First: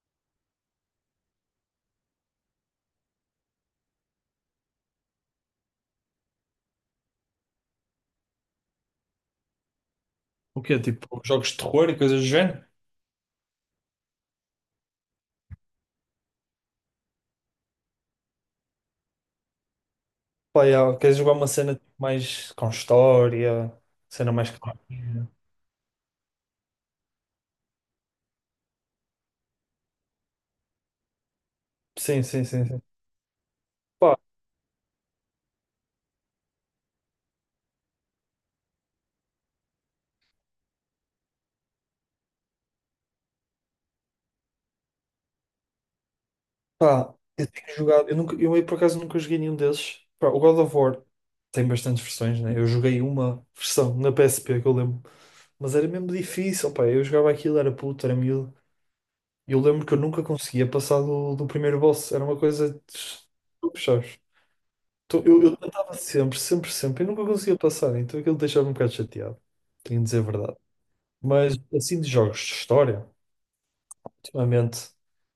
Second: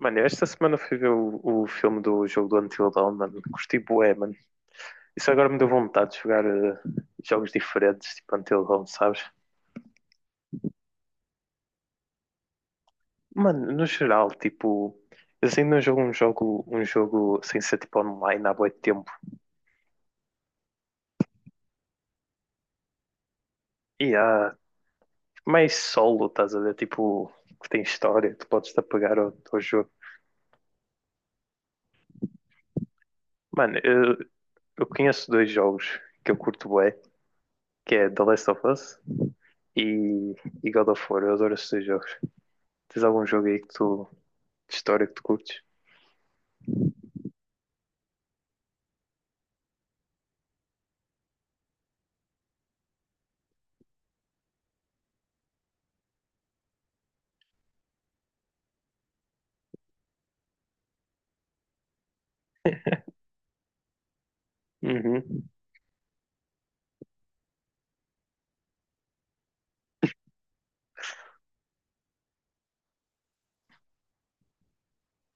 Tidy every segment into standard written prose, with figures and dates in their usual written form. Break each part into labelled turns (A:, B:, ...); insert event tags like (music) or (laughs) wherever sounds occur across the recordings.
A: Mano, eu esta semana fui ver o filme do jogo do Until Dawn, mano. Curti bué, mano. Isso agora me deu vontade de jogar jogos diferentes, tipo Until Dawn, sabes?
B: O quê? Tipo, jogos de terror e coisas do género?
A: Mano, no geral, tipo, eu assim não jogo um jogo sem ser tipo online há bué de tempo.
B: Pá, yeah, queres jogar uma cena tipo, mais com história,
A: E
B: cena mais.
A: há
B: Ah,
A: mais solo, estás a ver? Tipo, que tem história, tu podes te apegar ao jogo.
B: sim, sim, sim, sim.
A: Mano, eu,
B: Pá,
A: eu conheço dois jogos que eu curto bué, que é The Last of Us e, e God of War. Eu adoro esses dois jogos. Tens algum jogo aí que tu, de história que tu curtes?
B: pá, eu tenho jogado, eu nunca, eu por acaso nunca joguei nenhum desses. Pá, o God of War tem bastantes versões, né? Eu joguei uma (laughs) versão na PSP que eu lembro, mas era mesmo difícil, pá. Eu jogava aquilo, era puto, era miúdo. E eu lembro que eu nunca conseguia passar do primeiro boss, era uma coisa. Sabes? Então, Eu
A: Uhum.
B: eu tentava sempre, sempre, sempre, e nunca conseguia passar, então aquilo deixava-me um bocado chateado, tenho de dizer a verdade. Mas assim de jogos de história, ultimamente,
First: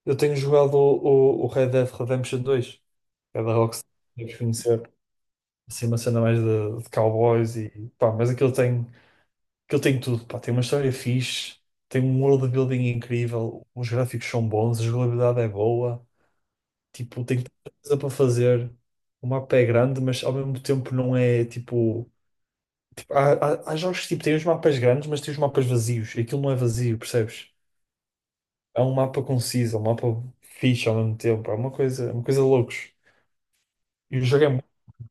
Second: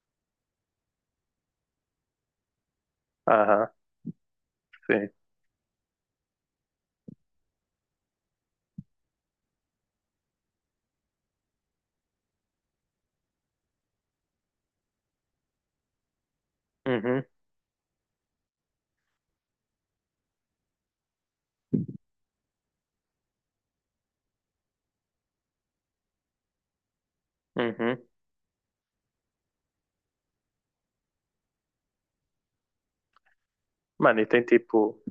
B: eu tenho jogado o Red Dead Redemption dois, que é da
A: Aham,
B: Rockstar, deves conhecer,
A: sim.
B: assim uma cena mais de cowboys e pá, mas aquilo tem tudo, pá, tem uma história fixe, tem um world building incrível, os gráficos são bons, a jogabilidade é boa,
A: Uhum,
B: tipo, tem tanta coisa para fazer, o mapa é grande, mas ao mesmo tempo não é tipo. Há, há jogos que tipo, têm os mapas grandes, mas têm os mapas vazios. Aquilo não é vazio, percebes?
A: uhum.
B: É um mapa conciso, é um mapa fixe ao mesmo tempo. É uma coisa loucos. E
A: Mano,
B: o
A: e tem
B: jogo é muito.
A: tipo,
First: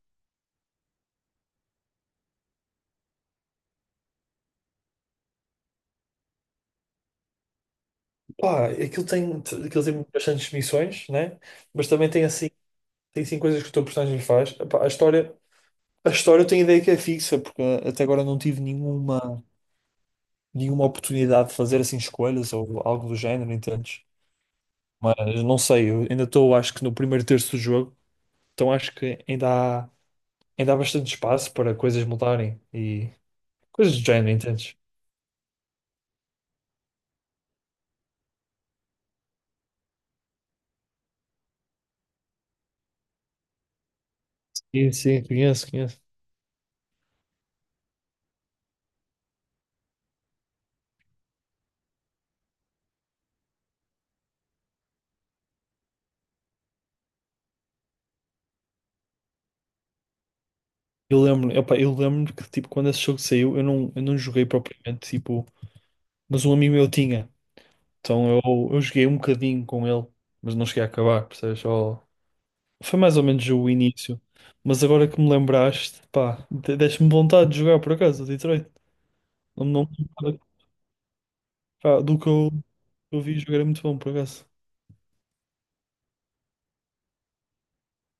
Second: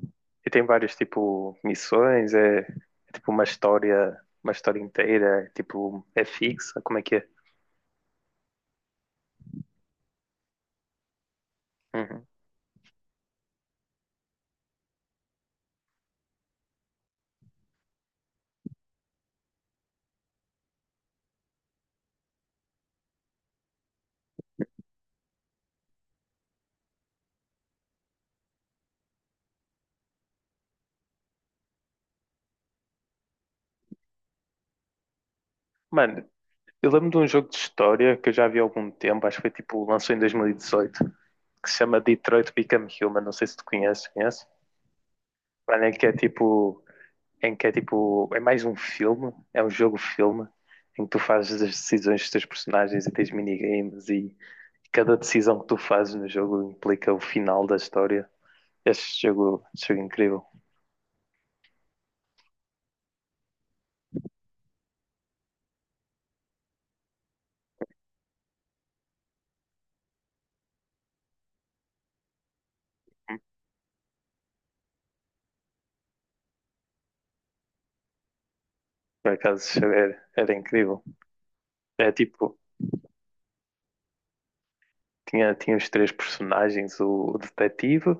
A: e tem várias tipo missões, é tipo uma história inteira, é, tipo, é fixa, como é que é?
B: Pá, aquilo tem bastantes missões, né? Mas também
A: Uhum.
B: tem assim coisas que o teu personagem faz. Epá, a história eu tenho ideia que é fixa, porque até agora não tive nenhuma oportunidade de fazer assim escolhas ou algo do género, entendes? Mas não sei, eu ainda estou, acho que no primeiro terço do jogo, então acho que ainda há. Ainda há bastante espaço para coisas mudarem e coisas do género, entendes?
A: Mano, eu lembro de um jogo de história que eu já vi há algum tempo, acho que foi tipo, lançou em 2018, que se chama Detroit Become Human, não sei se tu conheces, conheces?
B: Sim, sim, conheço,
A: Para mim, é
B: conheço.
A: que é tipo. Em que é tipo. É mais um filme, é um jogo-filme, em que tu fazes as decisões dos teus personagens e tens minigames e cada decisão que tu fazes no jogo implica o final da história. Este jogo é incrível.
B: Eu lembro, opa, eu lembro que tipo, quando esse jogo saiu, eu não joguei propriamente, tipo, mas um amigo meu tinha. Então eu joguei um bocadinho com ele, mas não cheguei a acabar, percebes? Só... Foi mais ou menos o início. Mas agora que me lembraste, pá, deste-me vontade de jogar por acaso, o Detroit.
A: Por
B: Não,
A: acaso
B: não,
A: era incrível.
B: pá,
A: É
B: do que
A: tipo,
B: eu vi jogar é muito bom por acaso.
A: tinha os três personagens, o detetive,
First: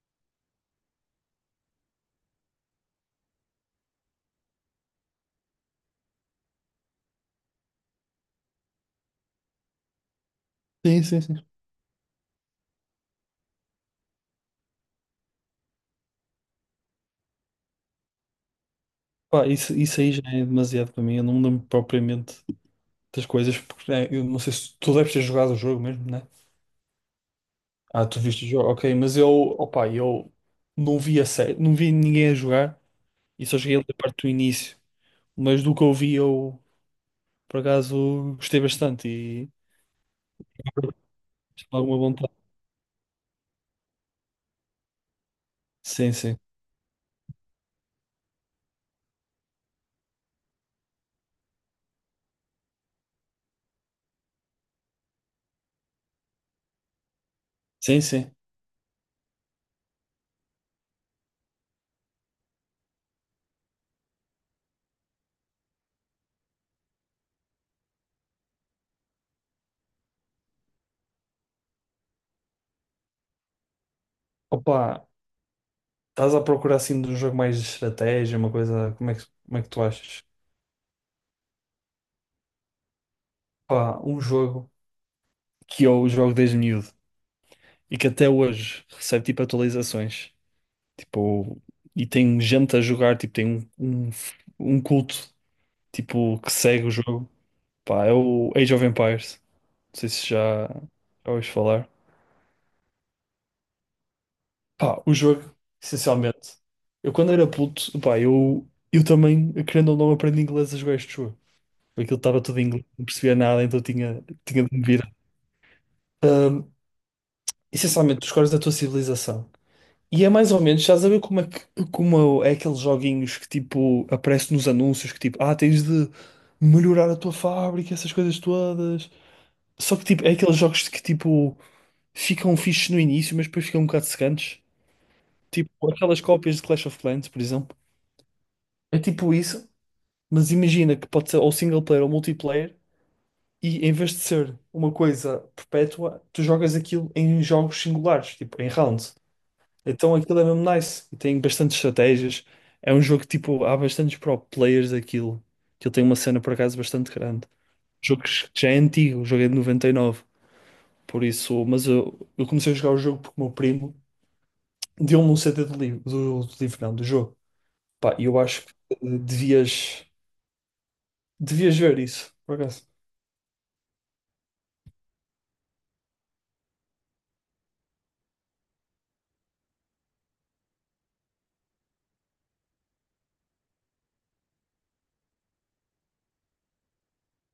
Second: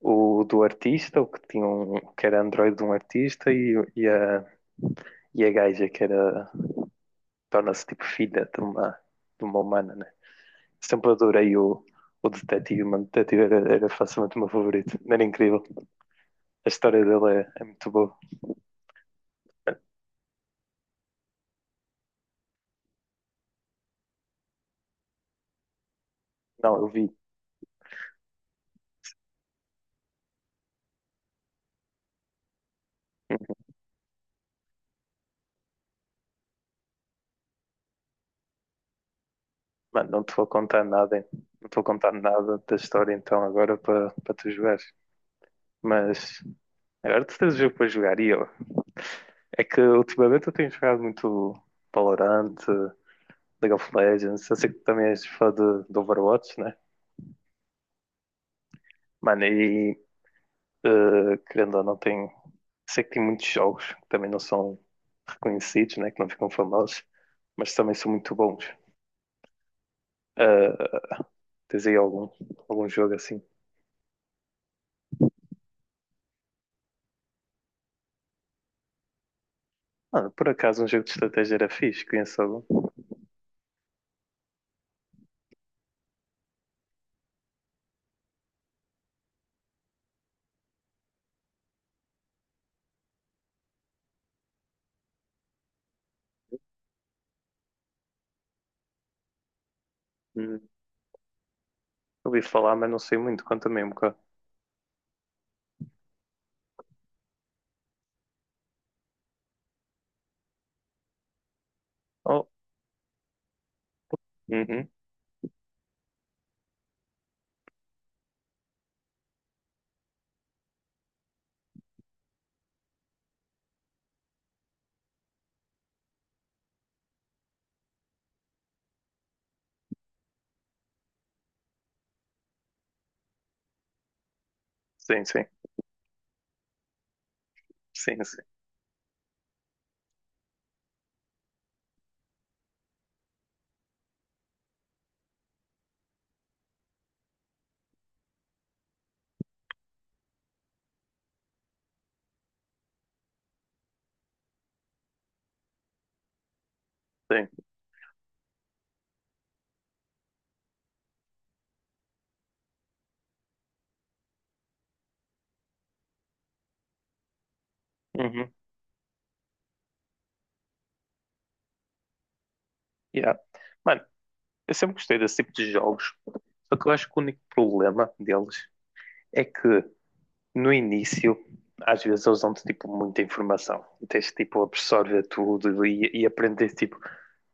A: o do artista, o que tinha um, que era androide de um artista e a gaja que era torna-se tipo filha de uma humana, né?
B: Sim,
A: Sempre
B: sim, sim.
A: adorei o detetive, mano. O detetive era facilmente o meu favorito. Era incrível. A história dele é muito boa.
B: Pá, isso aí já é demasiado para mim, eu não me lembro propriamente das coisas, porque né, eu não sei se tu deves ter jogado o jogo mesmo, né?
A: Não, eu vi.
B: Ah, tu viste o jogo, ok, mas eu, opa, eu não vi a série, não vi ninguém a jogar e só cheguei ali a parte do início, mas do que eu vi eu, por acaso, gostei bastante e
A: Mano, não te vou contar nada, hein? Não te
B: tive
A: vou
B: alguma
A: contar
B: vontade.
A: nada da história então agora para tu jogares.
B: Sim, sim,
A: Mas agora tu tens o jogo para jogar e eu. É que ultimamente eu tenho jogado muito Valorant, League of Legends. Eu sei que tu também és fã de Overwatch, né?
B: sim, sim.
A: Mano, e querendo ou não, tem. Sei que tem muitos jogos que também não são reconhecidos, né? Que não ficam famosos, mas também são muito bons. Uh, Tens aí algum jogo assim?
B: Opa, estás a procurar assim de um jogo mais de estratégia, uma coisa, como é que tu achas?
A: Mano, por acaso um jogo de estratégia era fixe, conheço algum.
B: Opa, um jogo que eu jogo desde miúdo e que até hoje recebe tipo atualizações. Tipo, e tem gente a jogar, tipo, tem um, um, um culto, tipo, que segue o jogo. Pá, é o Age of Empires. Não sei se
A: Hum,
B: já ouviste falar.
A: Ouvi falar, mas não sei muito, conta-me um bocado.
B: Pá, o jogo, essencialmente. Eu quando era puto, pá, eu também, querendo ou não, aprendi inglês a jogar este jogo. Aquilo estava
A: Oh,
B: tudo em inglês, não percebia nada, então tinha de me
A: uhum.
B: virar. Ahm, Essencialmente, tu escolhes a tua civilização. E é mais ou menos, já saber como é que como é aqueles joguinhos que tipo aparecem nos anúncios que tipo, ah, tens de melhorar a tua fábrica, essas coisas todas. Só que tipo, é aqueles jogos que tipo ficam fixes no início, mas depois ficam um bocado secantes.
A: Sim, sim,
B: Tipo aquelas cópias de Clash of Clans, por exemplo.
A: sim, sim,
B: É tipo isso, mas imagina que pode ser ou single player ou multiplayer, e em vez de ser uma coisa perpétua, tu jogas aquilo em jogos singulares, tipo em rounds. Então aquilo é mesmo nice e tem bastantes estratégias. É um jogo que tipo, há bastantes pro players daquilo. Que ele tem uma cena por acaso bastante grande.
A: sim.
B: O jogo que já é antigo, o jogo é de 99. Por isso, mas eu comecei a jogar o jogo porque o meu primo deu-me um CD do livro, do livro não, do jogo. Pá, e eu
A: Uhum.
B: acho que devias ver isso, por acaso.
A: Yeah. Mano, eu sempre gostei desse tipo de jogos, só que eu acho que o único problema deles é que no início, às vezes eles dão-te tipo muita informação, e tens tipo absorver tudo e aprender tipo.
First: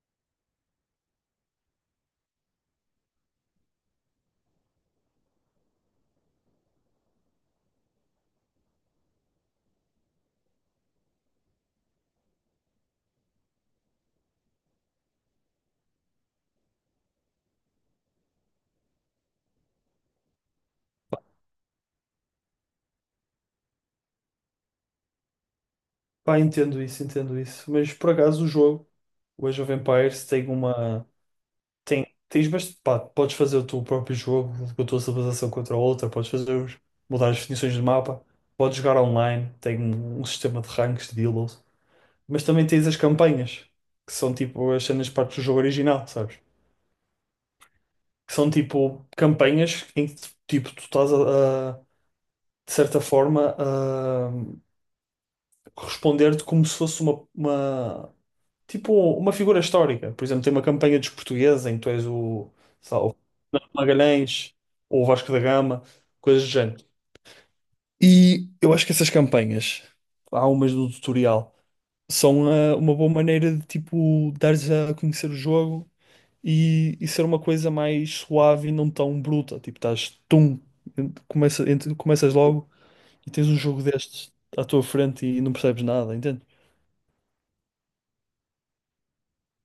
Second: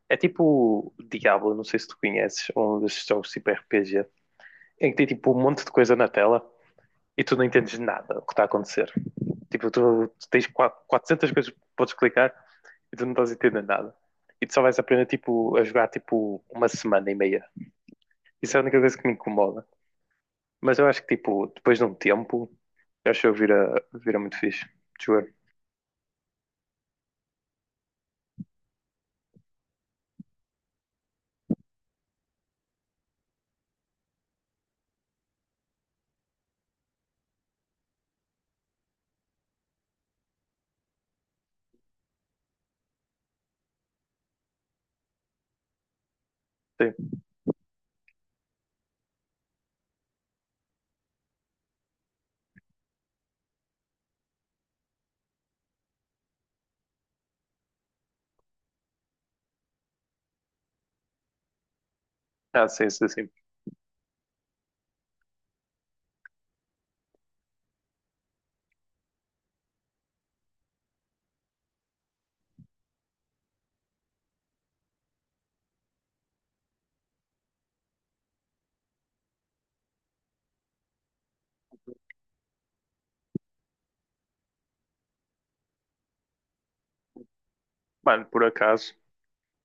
A: É tipo o Diablo, não sei se tu conheces, um desses jogos tipo RPG, em que tem tipo um monte de coisa na tela e tu não entendes nada do que está a acontecer. Tipo, tu tens 400 coisas que podes clicar e tu não estás a entender nada. E tu só vais aprender tipo, a jogar tipo uma semana e meia. Isso é a única coisa que me incomoda. Mas eu acho que tipo, depois de um tempo, eu acho que eu vira muito fixe. De jogar.
B: Pá, entendo isso, entendo isso. Mas por acaso o jogo, o Age of Empires, tem uma. Tem, tens, mas pá, podes fazer o teu próprio jogo com a tua civilização contra a outra, podes fazer mudar as definições de mapa, podes jogar online, tem um sistema de ranks, de delos, mas também tens as campanhas, que são tipo as cenas partes do jogo original, sabes?
A: Sim.
B: Que são tipo campanhas em que tipo tu estás de certa forma a responder-te como se fosse uma tipo uma figura histórica. Por exemplo, tem uma campanha dos portugueses em que tu és o
A: Ah, sim,
B: sei lá,
A: sim,
B: o
A: sim.
B: Magalhães ou Vasco da Gama, coisas do género. E eu acho que essas campanhas, há umas do tutorial, são uma boa maneira de tipo dares a conhecer o jogo e ser uma coisa mais suave e não tão bruta. Tipo, estás tum, começa, começas logo e tens um jogo destes à tua frente e não percebes nada, entende?
A: Mano, por acaso,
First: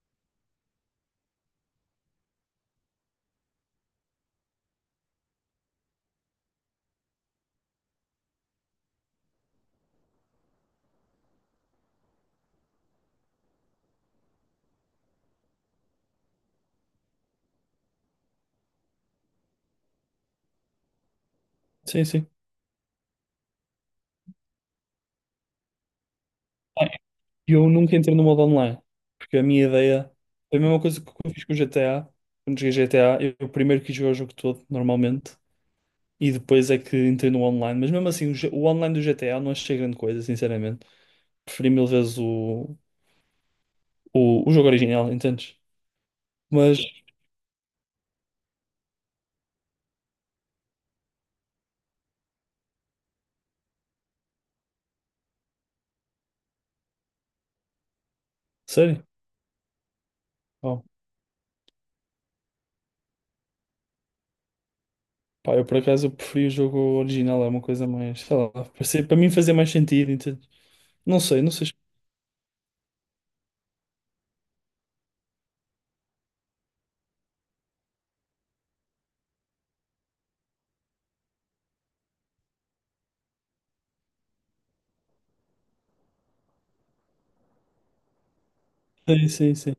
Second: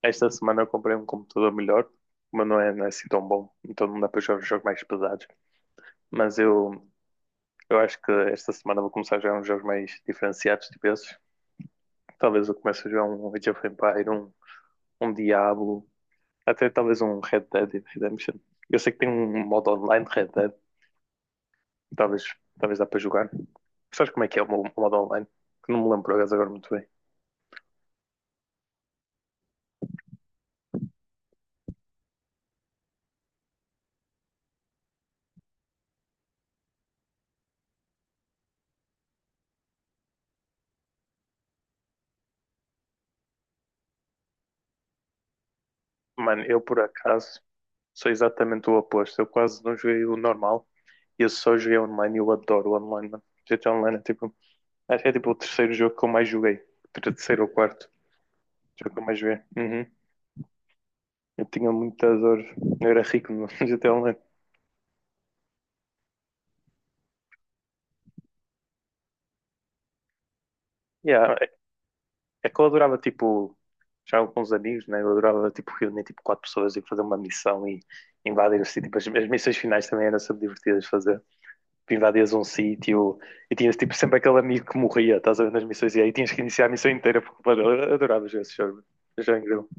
A: esta semana eu comprei um computador melhor, mas não é assim tão bom. Então não dá para jogar jogos mais pesados. Mas eu acho que esta semana vou começar a jogar uns jogos mais diferenciados, tipo esses. Talvez eu comece a jogar um Age of Empire, um Diablo, até talvez um Red Dead Redemption. Eu sei que tem um modo online de Red Dead,
B: Sim,
A: talvez,
B: sim.
A: talvez dá para jogar. Sabes como é que é o o modo online? Que não me lembro agora muito bem.
B: E eu nunca entrei no modo online, porque a minha ideia é a mesma coisa que eu fiz com o GTA. Quando joguei GTA, eu primeiro quis jogar o jogo todo, normalmente. E depois é que entrei no online. Mas mesmo assim, o online do GTA não achei grande coisa, sinceramente. Preferi mil vezes o, o jogo original, entendes?
A: Mano, eu
B: Mas,
A: por acaso sou exatamente o oposto. Eu quase não joguei o normal. Eu só joguei online e eu adoro o online, mano. GTA Online é tipo, acho que é tipo o terceiro jogo que eu mais joguei. Terceiro ou quarto jogo que
B: sério,
A: eu mais joguei. Uhum.
B: oh,
A: Eu tinha muitas horas. Eu era rico no (laughs) GTA Online.
B: pá, eu por acaso eu preferi o jogo original, é uma coisa mais, sei lá, para mim fazia mais sentido, entendes? Não
A: Yeah,
B: sei, não sei.
A: é que eu adorava, tipo, já com os amigos, né? Eu adorava, tipo, reunir, tipo, quatro pessoas e fazer uma missão e invadir o sítio. Tipo, as missões finais também eram sempre divertidas de fazer. Tu invadias um sítio e tinhas, tipo, sempre aquele amigo que morria, estás a ver, nas missões. E aí tinhas que iniciar a missão inteira, porque, mano, eu adorava jogar esse jogo.
B: Sim,
A: Já é
B: sim,
A: incrível.
B: sim.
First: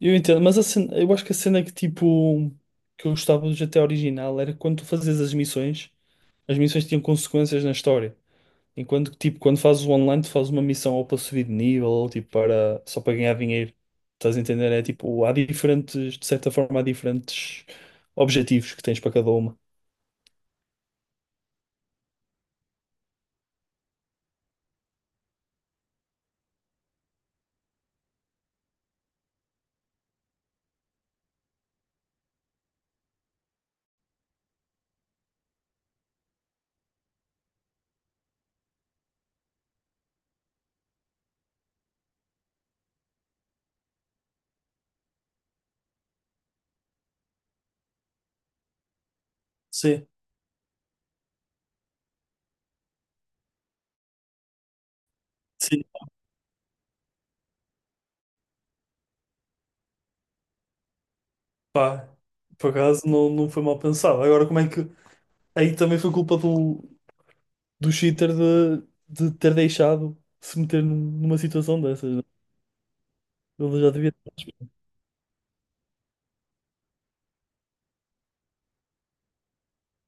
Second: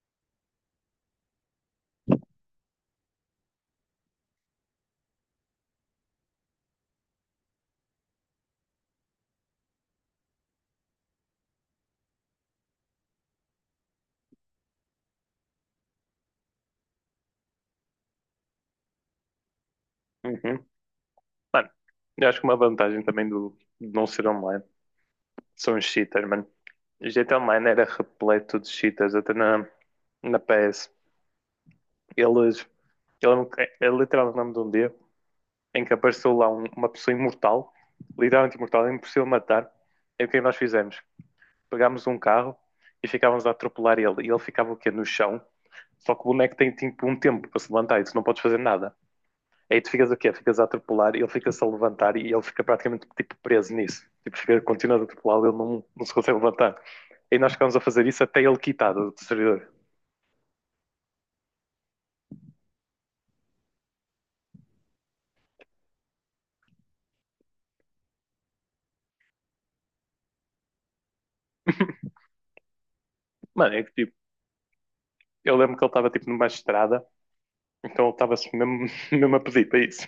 B: Eu entendo, mas eu acho que a cena é que tipo que eu gostava do GTA original era quando tu fazias as missões tinham consequências na história. Enquanto que, tipo, quando fazes o online, tu fazes uma missão ou para subir de nível, ou tipo, para, só para ganhar dinheiro. Estás a entender? É tipo, há diferentes, de certa forma, há diferentes objetivos que tens para cada uma.
A: Uhum. Mano, eu acho que uma vantagem também do de não ser online são os cheaters, mano. O GTA Online era repleto de cheaters, até na PS. Eles... É literalmente o nome de um dia em que apareceu lá uma pessoa imortal, literalmente imortal, é impossível matar. É o que é nós fizemos? Pegámos um carro e ficávamos a atropelar ele. E ele ficava o quê? No chão. Só que o boneco tem tipo um tempo para se levantar e tu não podes fazer nada. Aí tu
B: Sim,
A: ficas o quê? Ficas a atropelar e ele fica-se a levantar e ele fica praticamente tipo preso nisso. Tipo, fica continuando a atropelar e ele
B: sim,
A: não se consegue levantar. Aí nós ficámos a fazer isso até ele quitado do servidor.
B: pá, por acaso não foi mal pensado. Agora, como é que. Aí também foi culpa do cheater de ter deixado se meter numa situação dessas. Né?
A: Mano,
B: Ele
A: é
B: já
A: que tipo,
B: devia
A: eu lembro que ele estava tipo numa estrada, então ele estava assim mesmo, (laughs) mesmo a pedir para isso.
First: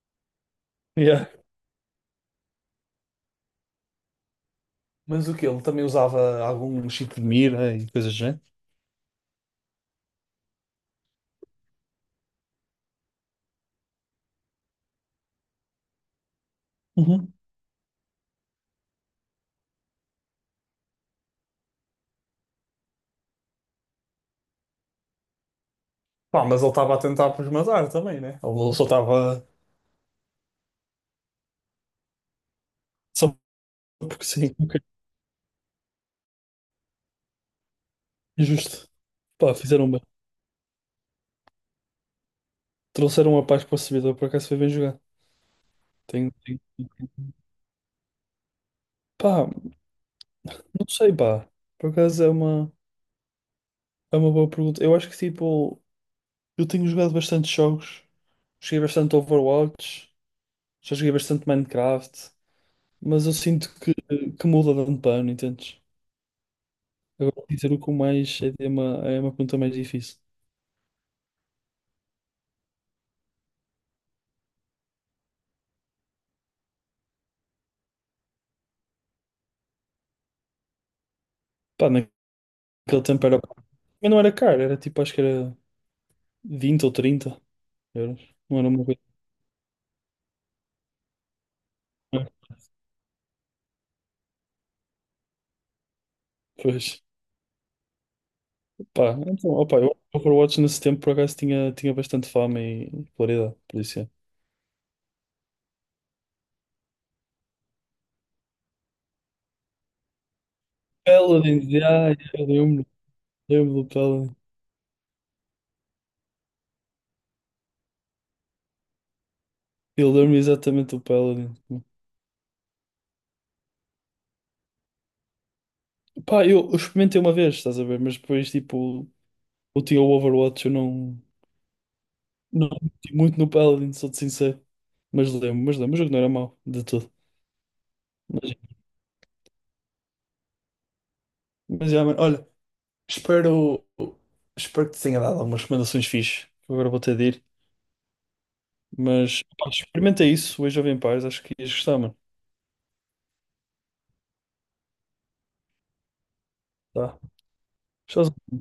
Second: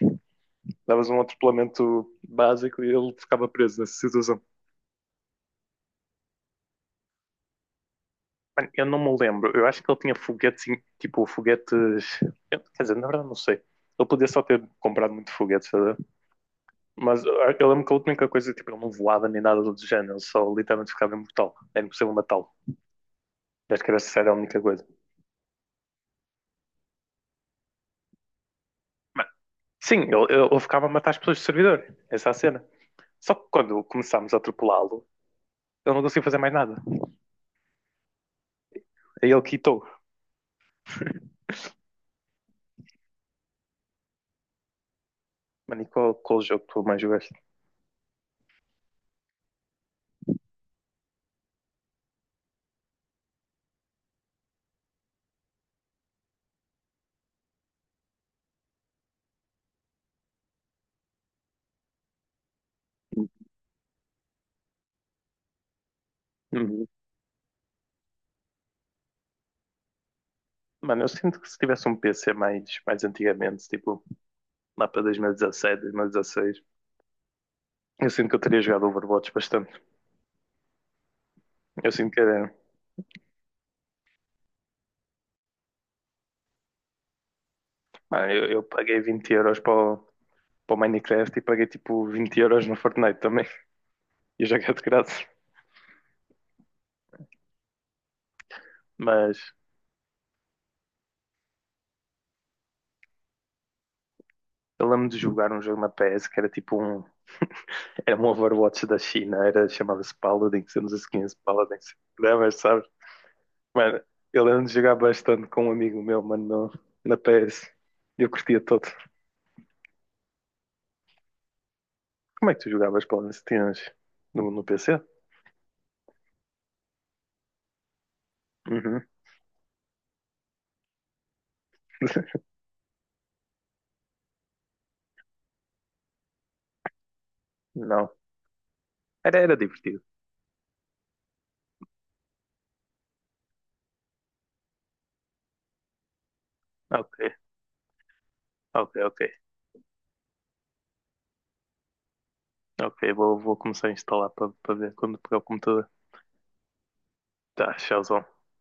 B: (laughs)
A: Davas um
B: yeah.
A: atropelamento básico e ele ficava preso nessa situação.
B: Mas o que ele também usava algum cheat de mira e coisas do género?
A: Mano, eu não me lembro, eu acho que ele tinha foguetes, tipo, foguetes. Quer dizer, na verdade, não sei. Ele podia só ter comprado muito foguete, sabe? Mas eu
B: Uhum.
A: lembro que a única coisa, tipo, ele não voava nem nada do género, ele só literalmente ficava imortal. Era impossível matá-lo. Acho que era essa a única coisa.
B: Pá, mas ele estava a tentar para os matar também, né? Ele só
A: Mas,
B: estava.
A: sim, ele, ficava a matar as pessoas do servidor. Essa é a cena. Só
B: Só
A: que quando
B: porque
A: começámos a
B: sim, ok.
A: atropelá-lo, ele não conseguia fazer mais nada.
B: Injusto.
A: Aí ele
B: Pá,
A: quitou.
B: fizeram bem. Trouxeram uma paz para o servidor, por acaso foi bem jogado.
A: Mano, e qual,
B: Tenho,
A: qual
B: tenho-
A: jogo tu
B: tenho-
A: mais jogaste?
B: Pá, não sei, pá. Por acaso é uma boa pergunta. Eu acho que tipo, eu tenho jogado bastante jogos. Joguei bastante Overwatch, já joguei bastante Minecraft, mas eu sinto que, muda de ano para ano, entendes?
A: Uhum.
B: Agora dizer o que mais é uma pergunta mais difícil.
A: Mano, eu sinto que se tivesse um PC mais antigamente, tipo lá para 2017, 2016, eu sinto que eu teria jogado Overwatch bastante.
B: Pá,
A: Eu sinto que
B: naquele
A: era.
B: tempo era. Mas não era caro, era tipo, acho que era 20 ou 30 euros.
A: Mano, eu,
B: Não
A: eu
B: era uma
A: paguei
B: coisa.
A: 20 euros para o Minecraft e paguei tipo 20 euros no Fortnite também. (laughs) E joguei de graça.
B: Pois, pá, então,
A: Mas
B: opa, eu Overwatch nesse tempo por acaso tinha bastante fama e popularidade, por isso é.
A: eu lembro de jogar um jogo na PS que era tipo um. Era um Overwatch da China, era, chamava-se Paladins, eu não sei se conhece
B: Paladins,
A: Paladins.
B: já,
A: Não,
B: eu
A: mas sabes,
B: lembro, lembro do
A: mano,
B: Paladin.
A: eu lembro de jogar bastante com um amigo meu, mano, na PS. Eu curtia todo.
B: Eu lembro exatamente do Paladin.
A: Como é que tu jogavas Paladins? Tinhas no PC?
B: Pá, eu experimentei uma vez, estás a ver, mas depois,
A: Uhum.
B: tipo, eu tinha o Overwatch, eu não meti muito no Paladin, sou-te sincero. Mas lembro, o jogo não era mau, de tudo.
A: Não.
B: Mas,
A: Era divertido.
B: mas já, mano, olha. Espero, espero que te tenha dado algumas recomendações fixe. Eu agora vou
A: Ok,
B: ter de ir.
A: ok, ok.
B: Mas pá, experimenta isso hoje Jovem pais acho que ias gostar, mano.
A: Ok, vou começar a instalar para ver quando pegar o computador.
B: Tá.
A: Tá, tchauzão.
B: Tchauzinho.